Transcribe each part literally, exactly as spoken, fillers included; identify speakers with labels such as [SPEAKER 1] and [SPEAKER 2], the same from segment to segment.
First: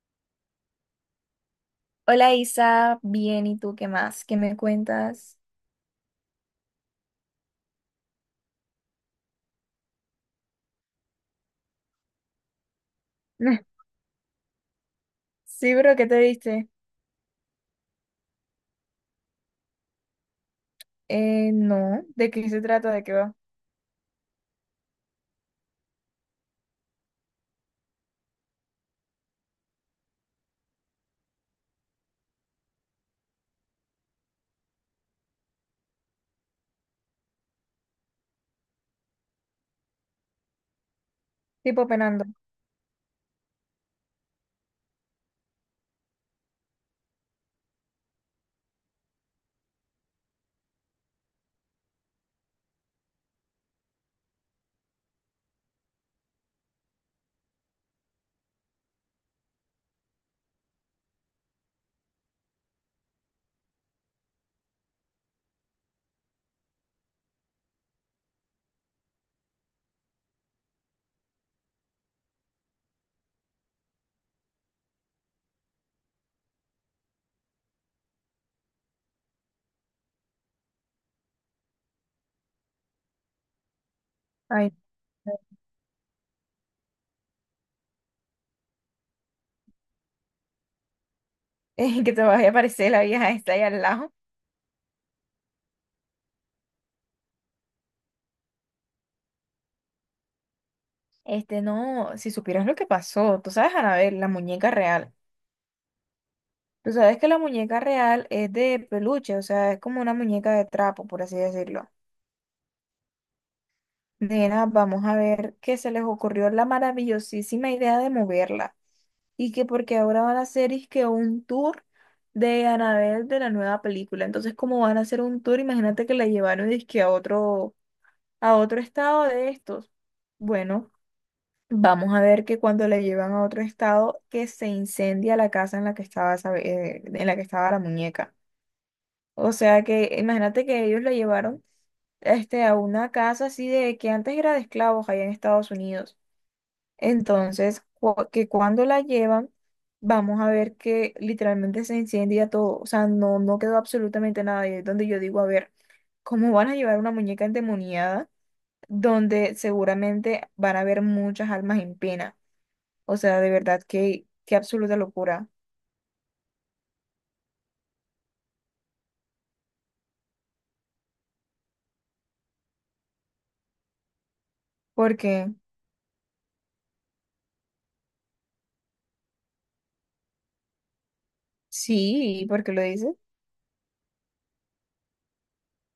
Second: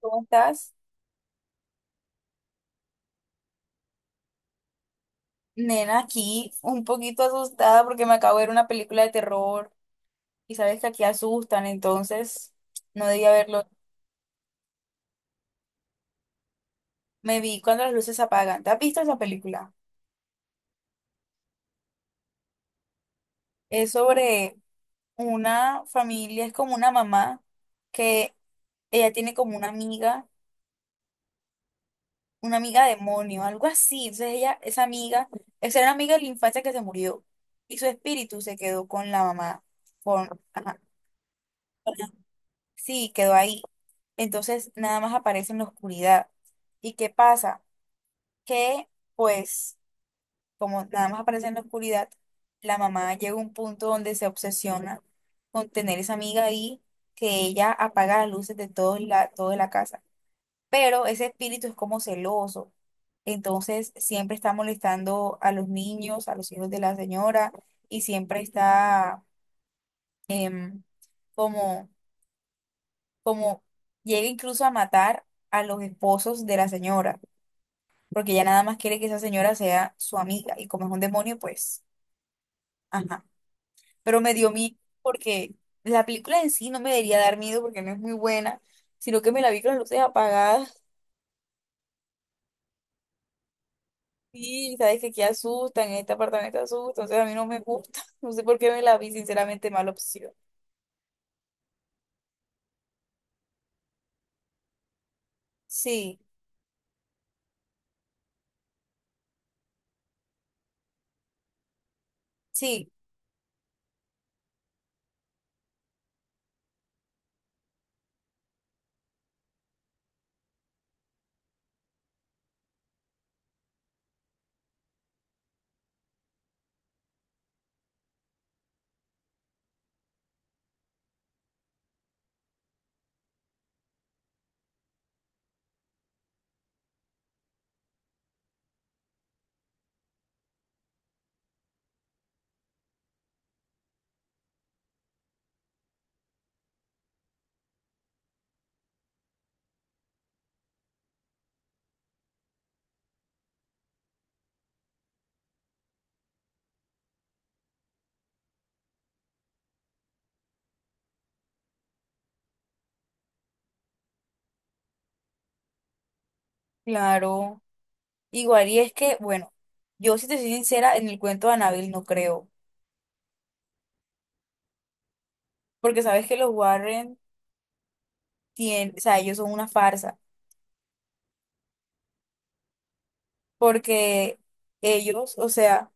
[SPEAKER 1] ¿Cómo estás?
[SPEAKER 2] Hola Isa, bien, ¿y tú qué más? ¿Qué me cuentas?
[SPEAKER 1] Nena, aquí un poquito asustada porque me acabo de ver una película de terror y sabes que aquí asustan, entonces no debía verlo.
[SPEAKER 2] Sí, pero ¿qué te diste?
[SPEAKER 1] Me vi Cuando las luces se apagan. ¿Te has visto esa película?
[SPEAKER 2] Eh, no, ¿de qué se trata? ¿De qué va?
[SPEAKER 1] Es sobre una familia, es como una mamá que ella tiene como una amiga, una amiga demonio, algo así. Entonces ella, esa amiga, esa era una amiga de la infancia que se murió y su espíritu se quedó con la mamá. Con, ajá.
[SPEAKER 2] Tipo penando.
[SPEAKER 1] Sí, quedó ahí. Entonces nada más aparece en la oscuridad. ¿Y qué pasa? Que pues como nada más aparece en la oscuridad, la mamá llega a un punto donde se obsesiona con tener esa amiga ahí que ella apaga las luces de todo la, toda la casa. Pero ese espíritu es como celoso. Entonces siempre está molestando a los niños, a los hijos de la señora y siempre está em, como como llega incluso a matar a los esposos de la señora, porque ella nada más quiere que esa señora sea su amiga, y como es un demonio, pues, ajá. Pero me dio
[SPEAKER 2] Ay,
[SPEAKER 1] miedo porque la película en sí no me debería dar miedo porque no es muy buena, sino que me la vi con las luces apagadas.
[SPEAKER 2] eh, que te vaya a aparecer la vieja esta ahí al lado.
[SPEAKER 1] Y sabes que aquí asustan, en este apartamento asustan, entonces a mí no me gusta. No sé por qué me la vi, sinceramente, mala opción.
[SPEAKER 2] Este, no, si supieras lo que pasó, tú sabes, Anabel, la muñeca real.
[SPEAKER 1] Sí,
[SPEAKER 2] Tú sabes que la muñeca real es de peluche, o sea, es como una muñeca de trapo, por así decirlo.
[SPEAKER 1] sí,
[SPEAKER 2] Nena, vamos a ver que se les ocurrió la maravillosísima idea de moverla y que porque ahora van a hacer es que un tour de Anabel de la nueva película. Entonces, como van a hacer un tour, imagínate que la llevaron dizque a otro, a otro estado de estos. Bueno, vamos a ver que cuando la llevan a otro estado, que se incendia la casa en la que estaba, esa- eh, en la que estaba la muñeca. O sea que imagínate que ellos lo llevaron este, a una casa así de que antes era de esclavos allá en Estados Unidos. Entonces, cu- que cuando la llevan, vamos a ver que literalmente se incendia todo. O sea, no, no quedó absolutamente nada. Y es donde yo digo, a ver, ¿cómo van a llevar una muñeca endemoniada donde seguramente van a haber muchas almas en pena? O sea, de verdad, qué, qué absoluta locura.
[SPEAKER 1] claro. Igual, y es que, bueno, yo si te soy sincera, en el cuento de Anabel no creo.
[SPEAKER 2] Porque,
[SPEAKER 1] Porque sabes que los Warren tienen, o sea, ellos son una farsa,
[SPEAKER 2] sí, ¿por qué lo dices?
[SPEAKER 1] porque ellos, o sea,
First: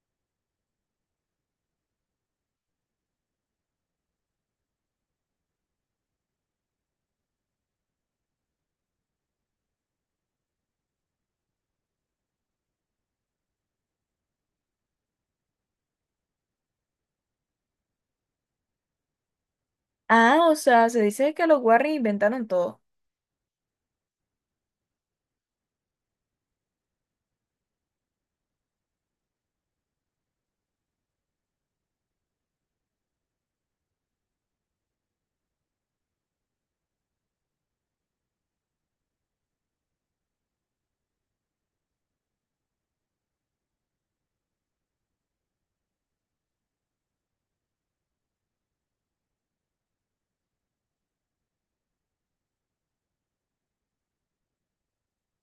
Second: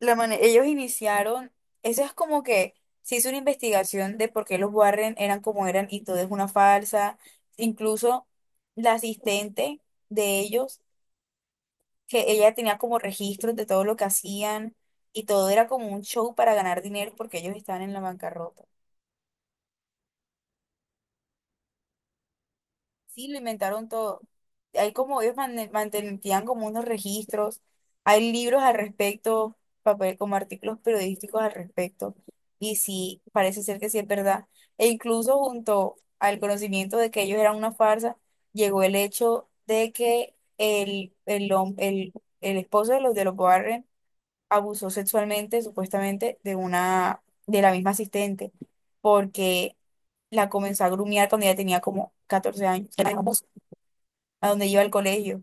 [SPEAKER 1] la mane- ellos iniciaron, eso es como que se hizo una investigación de por qué los Warren eran como eran y todo es una farsa, incluso la asistente de ellos, que ella tenía como registros de todo lo que hacían y todo era como un show para ganar dinero porque ellos estaban en la bancarrota.
[SPEAKER 2] Ah, o sea, se dice que los Warren inventaron todo.
[SPEAKER 1] Sí, lo inventaron todo. Hay como ellos mane- mantenían como unos registros, hay libros al respecto, papel, como artículos periodísticos al respecto. Y sí, parece ser que sí es verdad. E incluso junto al conocimiento de que ellos eran una farsa, llegó el hecho de que el, el, hom- el, el esposo de los de los Warren abusó sexualmente, supuestamente, de una, de la misma asistente, porque la comenzó a grumiar cuando ella tenía como catorce años a donde iba al colegio.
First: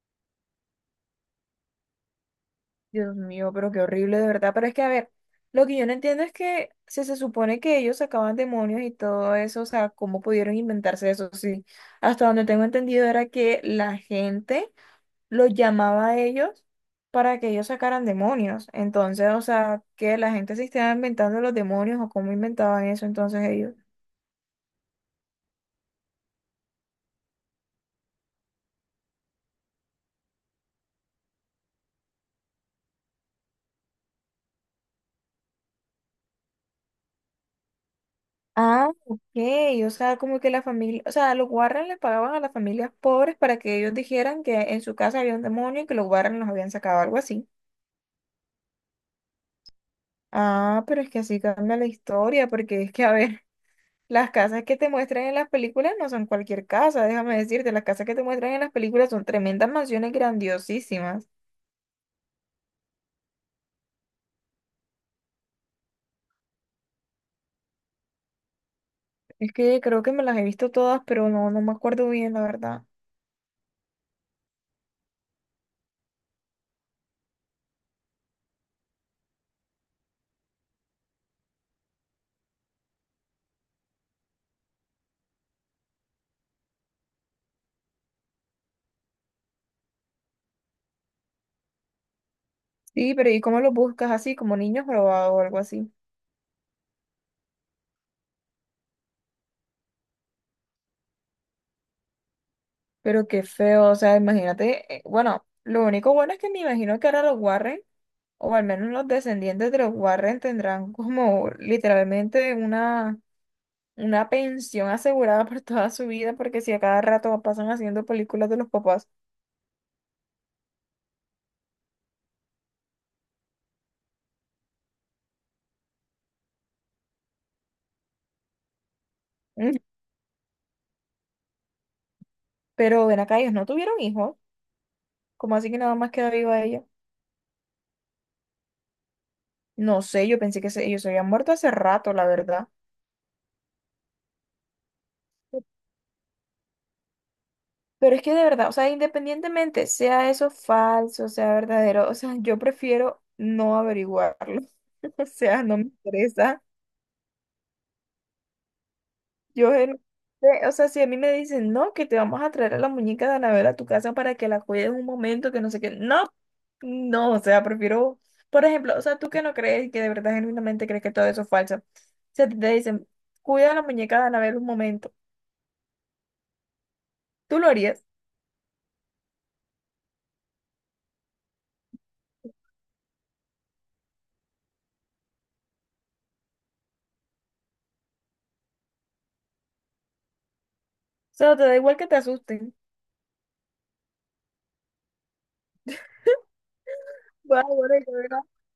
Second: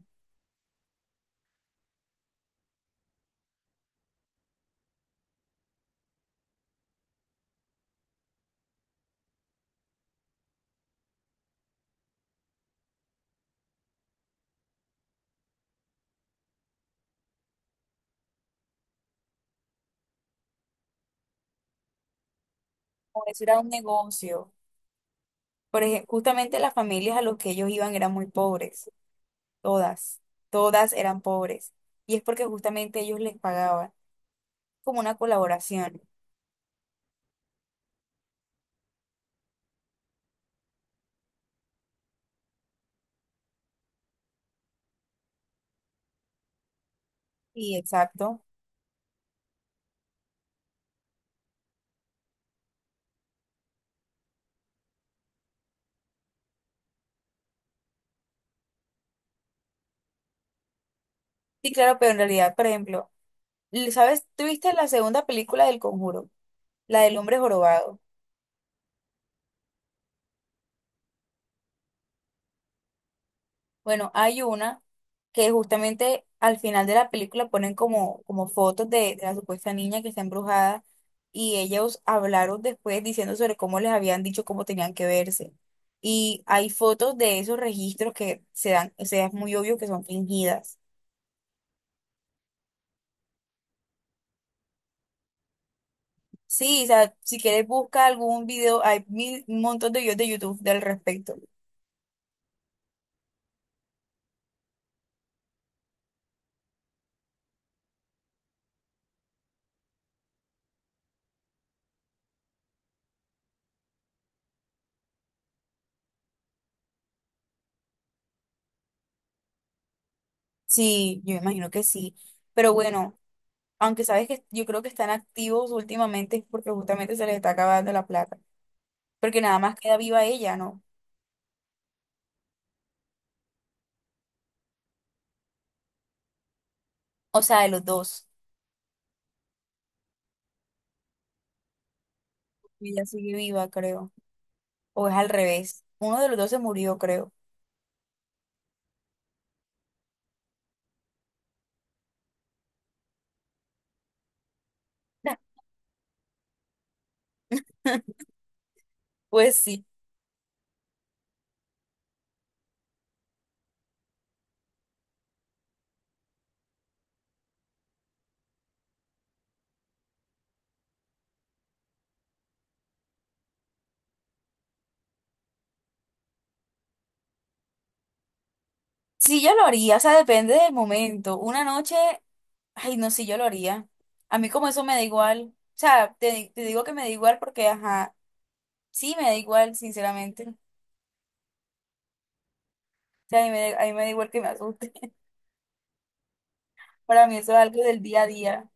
[SPEAKER 2] Dios mío, pero qué horrible de verdad. Pero es que, a ver, lo que yo no entiendo es que si se supone que ellos sacaban demonios y todo eso, o sea, ¿cómo pudieron inventarse eso? Sí, hasta donde tengo entendido era que la gente los llamaba a ellos para que ellos sacaran demonios. Entonces, o sea, que la gente se estaba inventando los demonios o cómo inventaban eso
[SPEAKER 1] O eso
[SPEAKER 2] entonces
[SPEAKER 1] era un
[SPEAKER 2] ellos.
[SPEAKER 1] negocio. Por ejemplo, justamente las familias a los que ellos iban eran muy pobres, todas, todas eran pobres. Y es porque justamente ellos les pagaban como una colaboración.
[SPEAKER 2] Ah, ok, o sea, como que la familia, o sea, los Warren le pagaban a las familias pobres para que ellos dijeran que en su casa había un demonio y que los Warren los habían sacado, algo así.
[SPEAKER 1] Sí, exacto.
[SPEAKER 2] Ah, pero es que así cambia la historia, porque es que, a ver, las casas que te muestran en las películas no son cualquier casa, déjame decirte, las casas que te muestran en las películas son tremendas mansiones grandiosísimas.
[SPEAKER 1] Sí, claro, pero en realidad, por ejemplo, ¿sabes? ¿Tuviste la segunda película del Conjuro? La del hombre jorobado.
[SPEAKER 2] Es que creo que me las he visto todas, pero no, no me acuerdo bien, la verdad.
[SPEAKER 1] Bueno, hay una que justamente al final de la película ponen como, como fotos de, de la supuesta niña que está embrujada y ellos hablaron después diciendo sobre cómo les habían dicho cómo tenían que verse. Y hay fotos de esos registros que se dan, o sea, es muy obvio que son fingidas.
[SPEAKER 2] Sí, pero ¿y cómo los buscas así, como niños robados o algo así?
[SPEAKER 1] Sí, o sea, si quieres busca algún video, hay mil, un montón de videos de YouTube del respecto.
[SPEAKER 2] Pero qué feo, o sea, imagínate, eh, bueno, lo único bueno es que me imagino que ahora los Warren, o al menos los descendientes de los Warren, tendrán como literalmente una, una pensión asegurada por toda su vida, porque si a cada rato pasan haciendo películas de los papás.
[SPEAKER 1] Sí, yo me imagino que sí. Pero bueno, aunque sabes que yo creo que están activos últimamente es porque justamente se les está acabando la plata, porque nada más
[SPEAKER 2] Mm.
[SPEAKER 1] queda viva ella, ¿no?
[SPEAKER 2] Pero ven acá, ellos no tuvieron hijos, como así que nada más queda viva ella?
[SPEAKER 1] O sea, de los dos.
[SPEAKER 2] No sé, yo pensé que se- ellos se habían muerto hace rato, la verdad.
[SPEAKER 1] Ella sigue viva, creo. O es al revés. Uno de los dos se murió, creo.
[SPEAKER 2] Pero es que de verdad, o sea, independientemente sea eso falso, sea verdadero, o sea, yo prefiero no averiguarlo. O sea, no me interesa.
[SPEAKER 1] Pues
[SPEAKER 2] Yo,
[SPEAKER 1] sí.
[SPEAKER 2] en- eh, o sea, si a mí me dicen, no, que te vamos a traer a la muñeca de Anabel a tu casa para que la cuides un momento, que no sé qué, no, no, o sea, prefiero, por ejemplo, o sea, tú que no crees y que de verdad genuinamente crees que todo eso es falso, o sea, te dicen, cuida a la muñeca de Anabel un momento, ¿tú lo harías? O
[SPEAKER 1] Sí, yo lo haría, o sea, depende del momento. Una noche, ay, no, sí, yo lo haría. A mí como eso me da igual. O sea, te, di- te digo que me da igual porque, ajá, sí, me da igual, sinceramente. O
[SPEAKER 2] sea, te da igual que te asusten.
[SPEAKER 1] sea, a mí me, da- a mí me da igual que me asuste. Para mí eso es
[SPEAKER 2] Bueno,
[SPEAKER 1] algo del
[SPEAKER 2] bueno,
[SPEAKER 1] día a día.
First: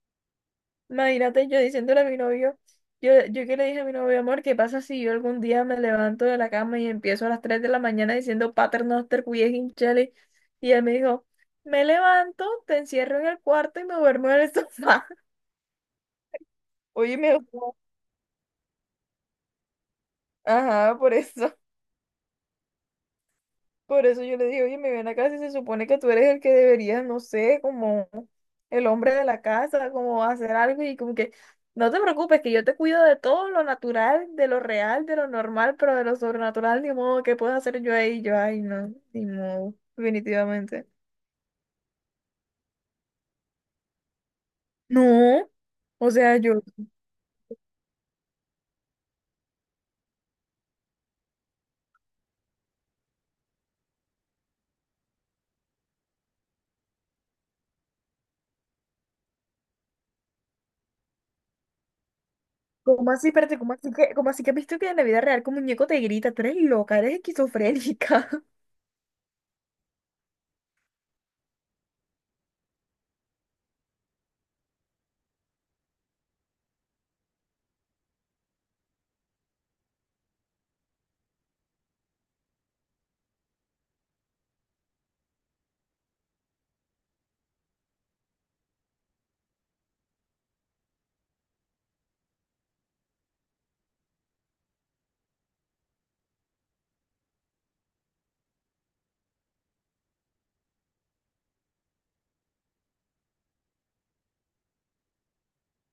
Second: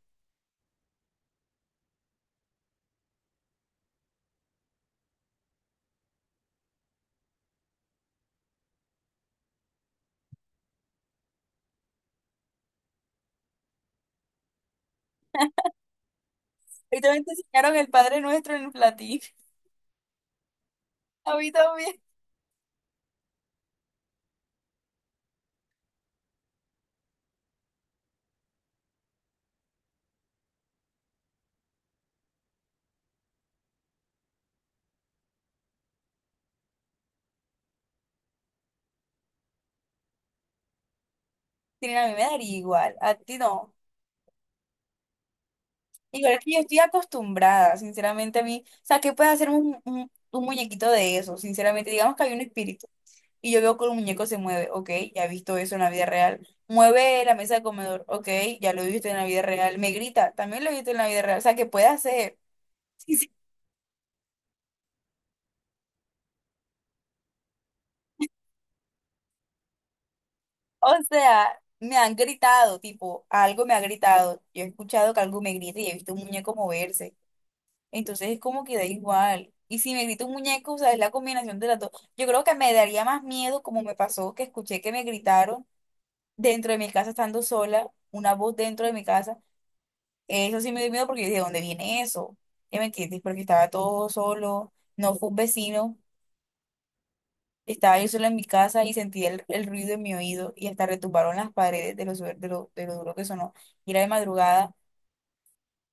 [SPEAKER 2] imagínate yo diciéndole a mi novio, yo, yo que le dije a mi novio, amor, ¿qué pasa si yo algún día me levanto de la cama y empiezo a las tres de la mañana diciendo Paternoster, cuye hinchale? Y él me dijo, me levanto, te encierro en el cuarto y me duermo en el sofá.
[SPEAKER 1] Y
[SPEAKER 2] Oye,
[SPEAKER 1] también te
[SPEAKER 2] me...
[SPEAKER 1] enseñaron el Padre Nuestro en el platillo.
[SPEAKER 2] Ajá, por
[SPEAKER 1] A mí
[SPEAKER 2] eso.
[SPEAKER 1] también.
[SPEAKER 2] Por eso yo le digo, oye, me ven acá si se supone que tú eres el que deberías no sé, como el hombre de la casa, como hacer algo y como que, no te preocupes, que yo te cuido de todo lo natural, de lo real, de lo normal, pero de lo sobrenatural, ni modo, ¿qué puedo hacer yo ahí? Yo, ay, no, ni modo, definitivamente.
[SPEAKER 1] Sí, a mí me daría igual, a ti no.
[SPEAKER 2] No, o sea,
[SPEAKER 1] Igual que yo
[SPEAKER 2] yo,
[SPEAKER 1] estoy acostumbrada, sinceramente a mí, o sea, ¿qué puede hacer un, un- un muñequito de eso? Sinceramente, digamos que hay un espíritu y yo veo que el muñeco se mueve, ok, ya he visto eso en la vida real. Mueve la mesa de comedor, ok, ya lo he visto en la vida real. Me grita, también lo he visto en la vida real, o sea, ¿qué puede hacer?
[SPEAKER 2] ¿cómo
[SPEAKER 1] Sí,
[SPEAKER 2] así,
[SPEAKER 1] sí.
[SPEAKER 2] espérate, cómo así que, cómo así que has visto que en la vida real que un muñeco te grita, tú eres loca, eres esquizofrénica?
[SPEAKER 1] O sea, me han gritado, tipo, algo me ha gritado, yo he escuchado que algo me grita y he visto un muñeco moverse. Entonces es como que da igual. Y si me grita un muñeco, o sea, es la combinación de las dos. Yo creo que me daría más miedo, como me pasó, que escuché que me gritaron dentro de mi casa estando sola, una voz dentro de mi casa. Eso sí me dio miedo porque yo dije, ¿de dónde viene eso? ¿Ya me entiendes? Porque estaba todo solo, no fue un vecino, estaba yo sola en mi casa y sentí el, el ruido en mi oído y hasta retumbaron las paredes de lo, suer- de lo, de lo duro que sonó. Y era de madrugada.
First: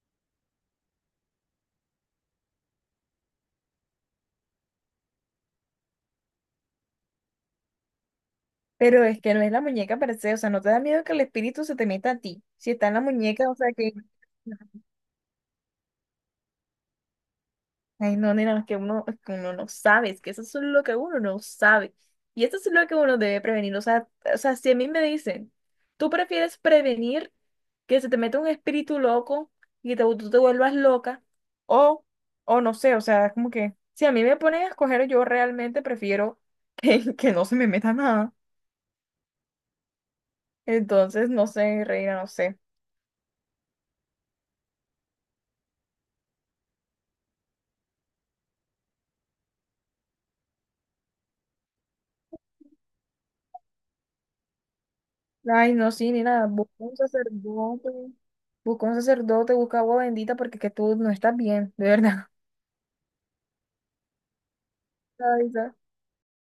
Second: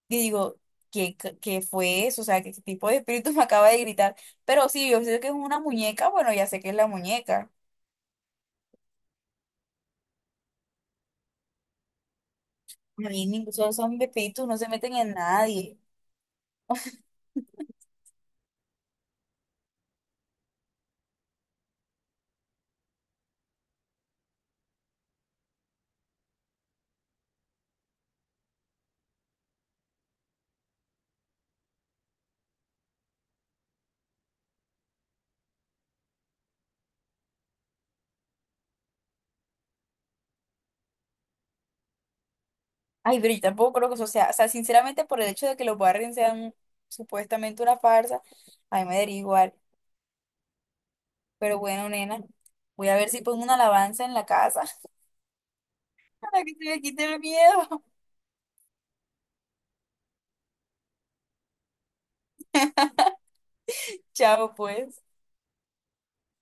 [SPEAKER 1] Y digo, ¿qué, c- ¿qué fue eso? O sea, ¿qué tipo de espíritu me acaba de gritar? Pero sí, yo sé que es una muñeca, bueno, ya sé que es la muñeca.
[SPEAKER 2] Pero es que no es la muñeca per se, o sea, no te da miedo que el espíritu se te meta a ti. Si está en la
[SPEAKER 1] A mí
[SPEAKER 2] muñeca, o
[SPEAKER 1] incluso
[SPEAKER 2] sea
[SPEAKER 1] esos
[SPEAKER 2] que,
[SPEAKER 1] espíritus no se meten en nadie.
[SPEAKER 2] ay no, nena, es que uno, es que uno no sabe, es que eso es lo que uno no sabe. Y eso es lo que uno debe prevenir. O sea, o sea, si a mí me dicen, tú prefieres prevenir que se te meta un espíritu loco y te, tú te vuelvas loca, o, o no sé, o sea, es como que, si a mí me ponen a escoger, yo realmente prefiero que, que no se me meta nada. Entonces, no sé, reina, no sé.
[SPEAKER 1] Ay, pero yo tampoco creo que eso sea, o sea, sinceramente por el hecho de que los Warren sean supuestamente una farsa, a mí me daría igual. Pero bueno, nena, voy a ver si pongo una alabanza en la casa
[SPEAKER 2] Ay, no, sí, ni
[SPEAKER 1] para
[SPEAKER 2] nada.
[SPEAKER 1] que se
[SPEAKER 2] Busca
[SPEAKER 1] me
[SPEAKER 2] un
[SPEAKER 1] quite el miedo.
[SPEAKER 2] sacerdote. Busca un sacerdote, busca agua bendita porque que tú no estás bien, de verdad.
[SPEAKER 1] Chao, pues.
[SPEAKER 2] Ay, no.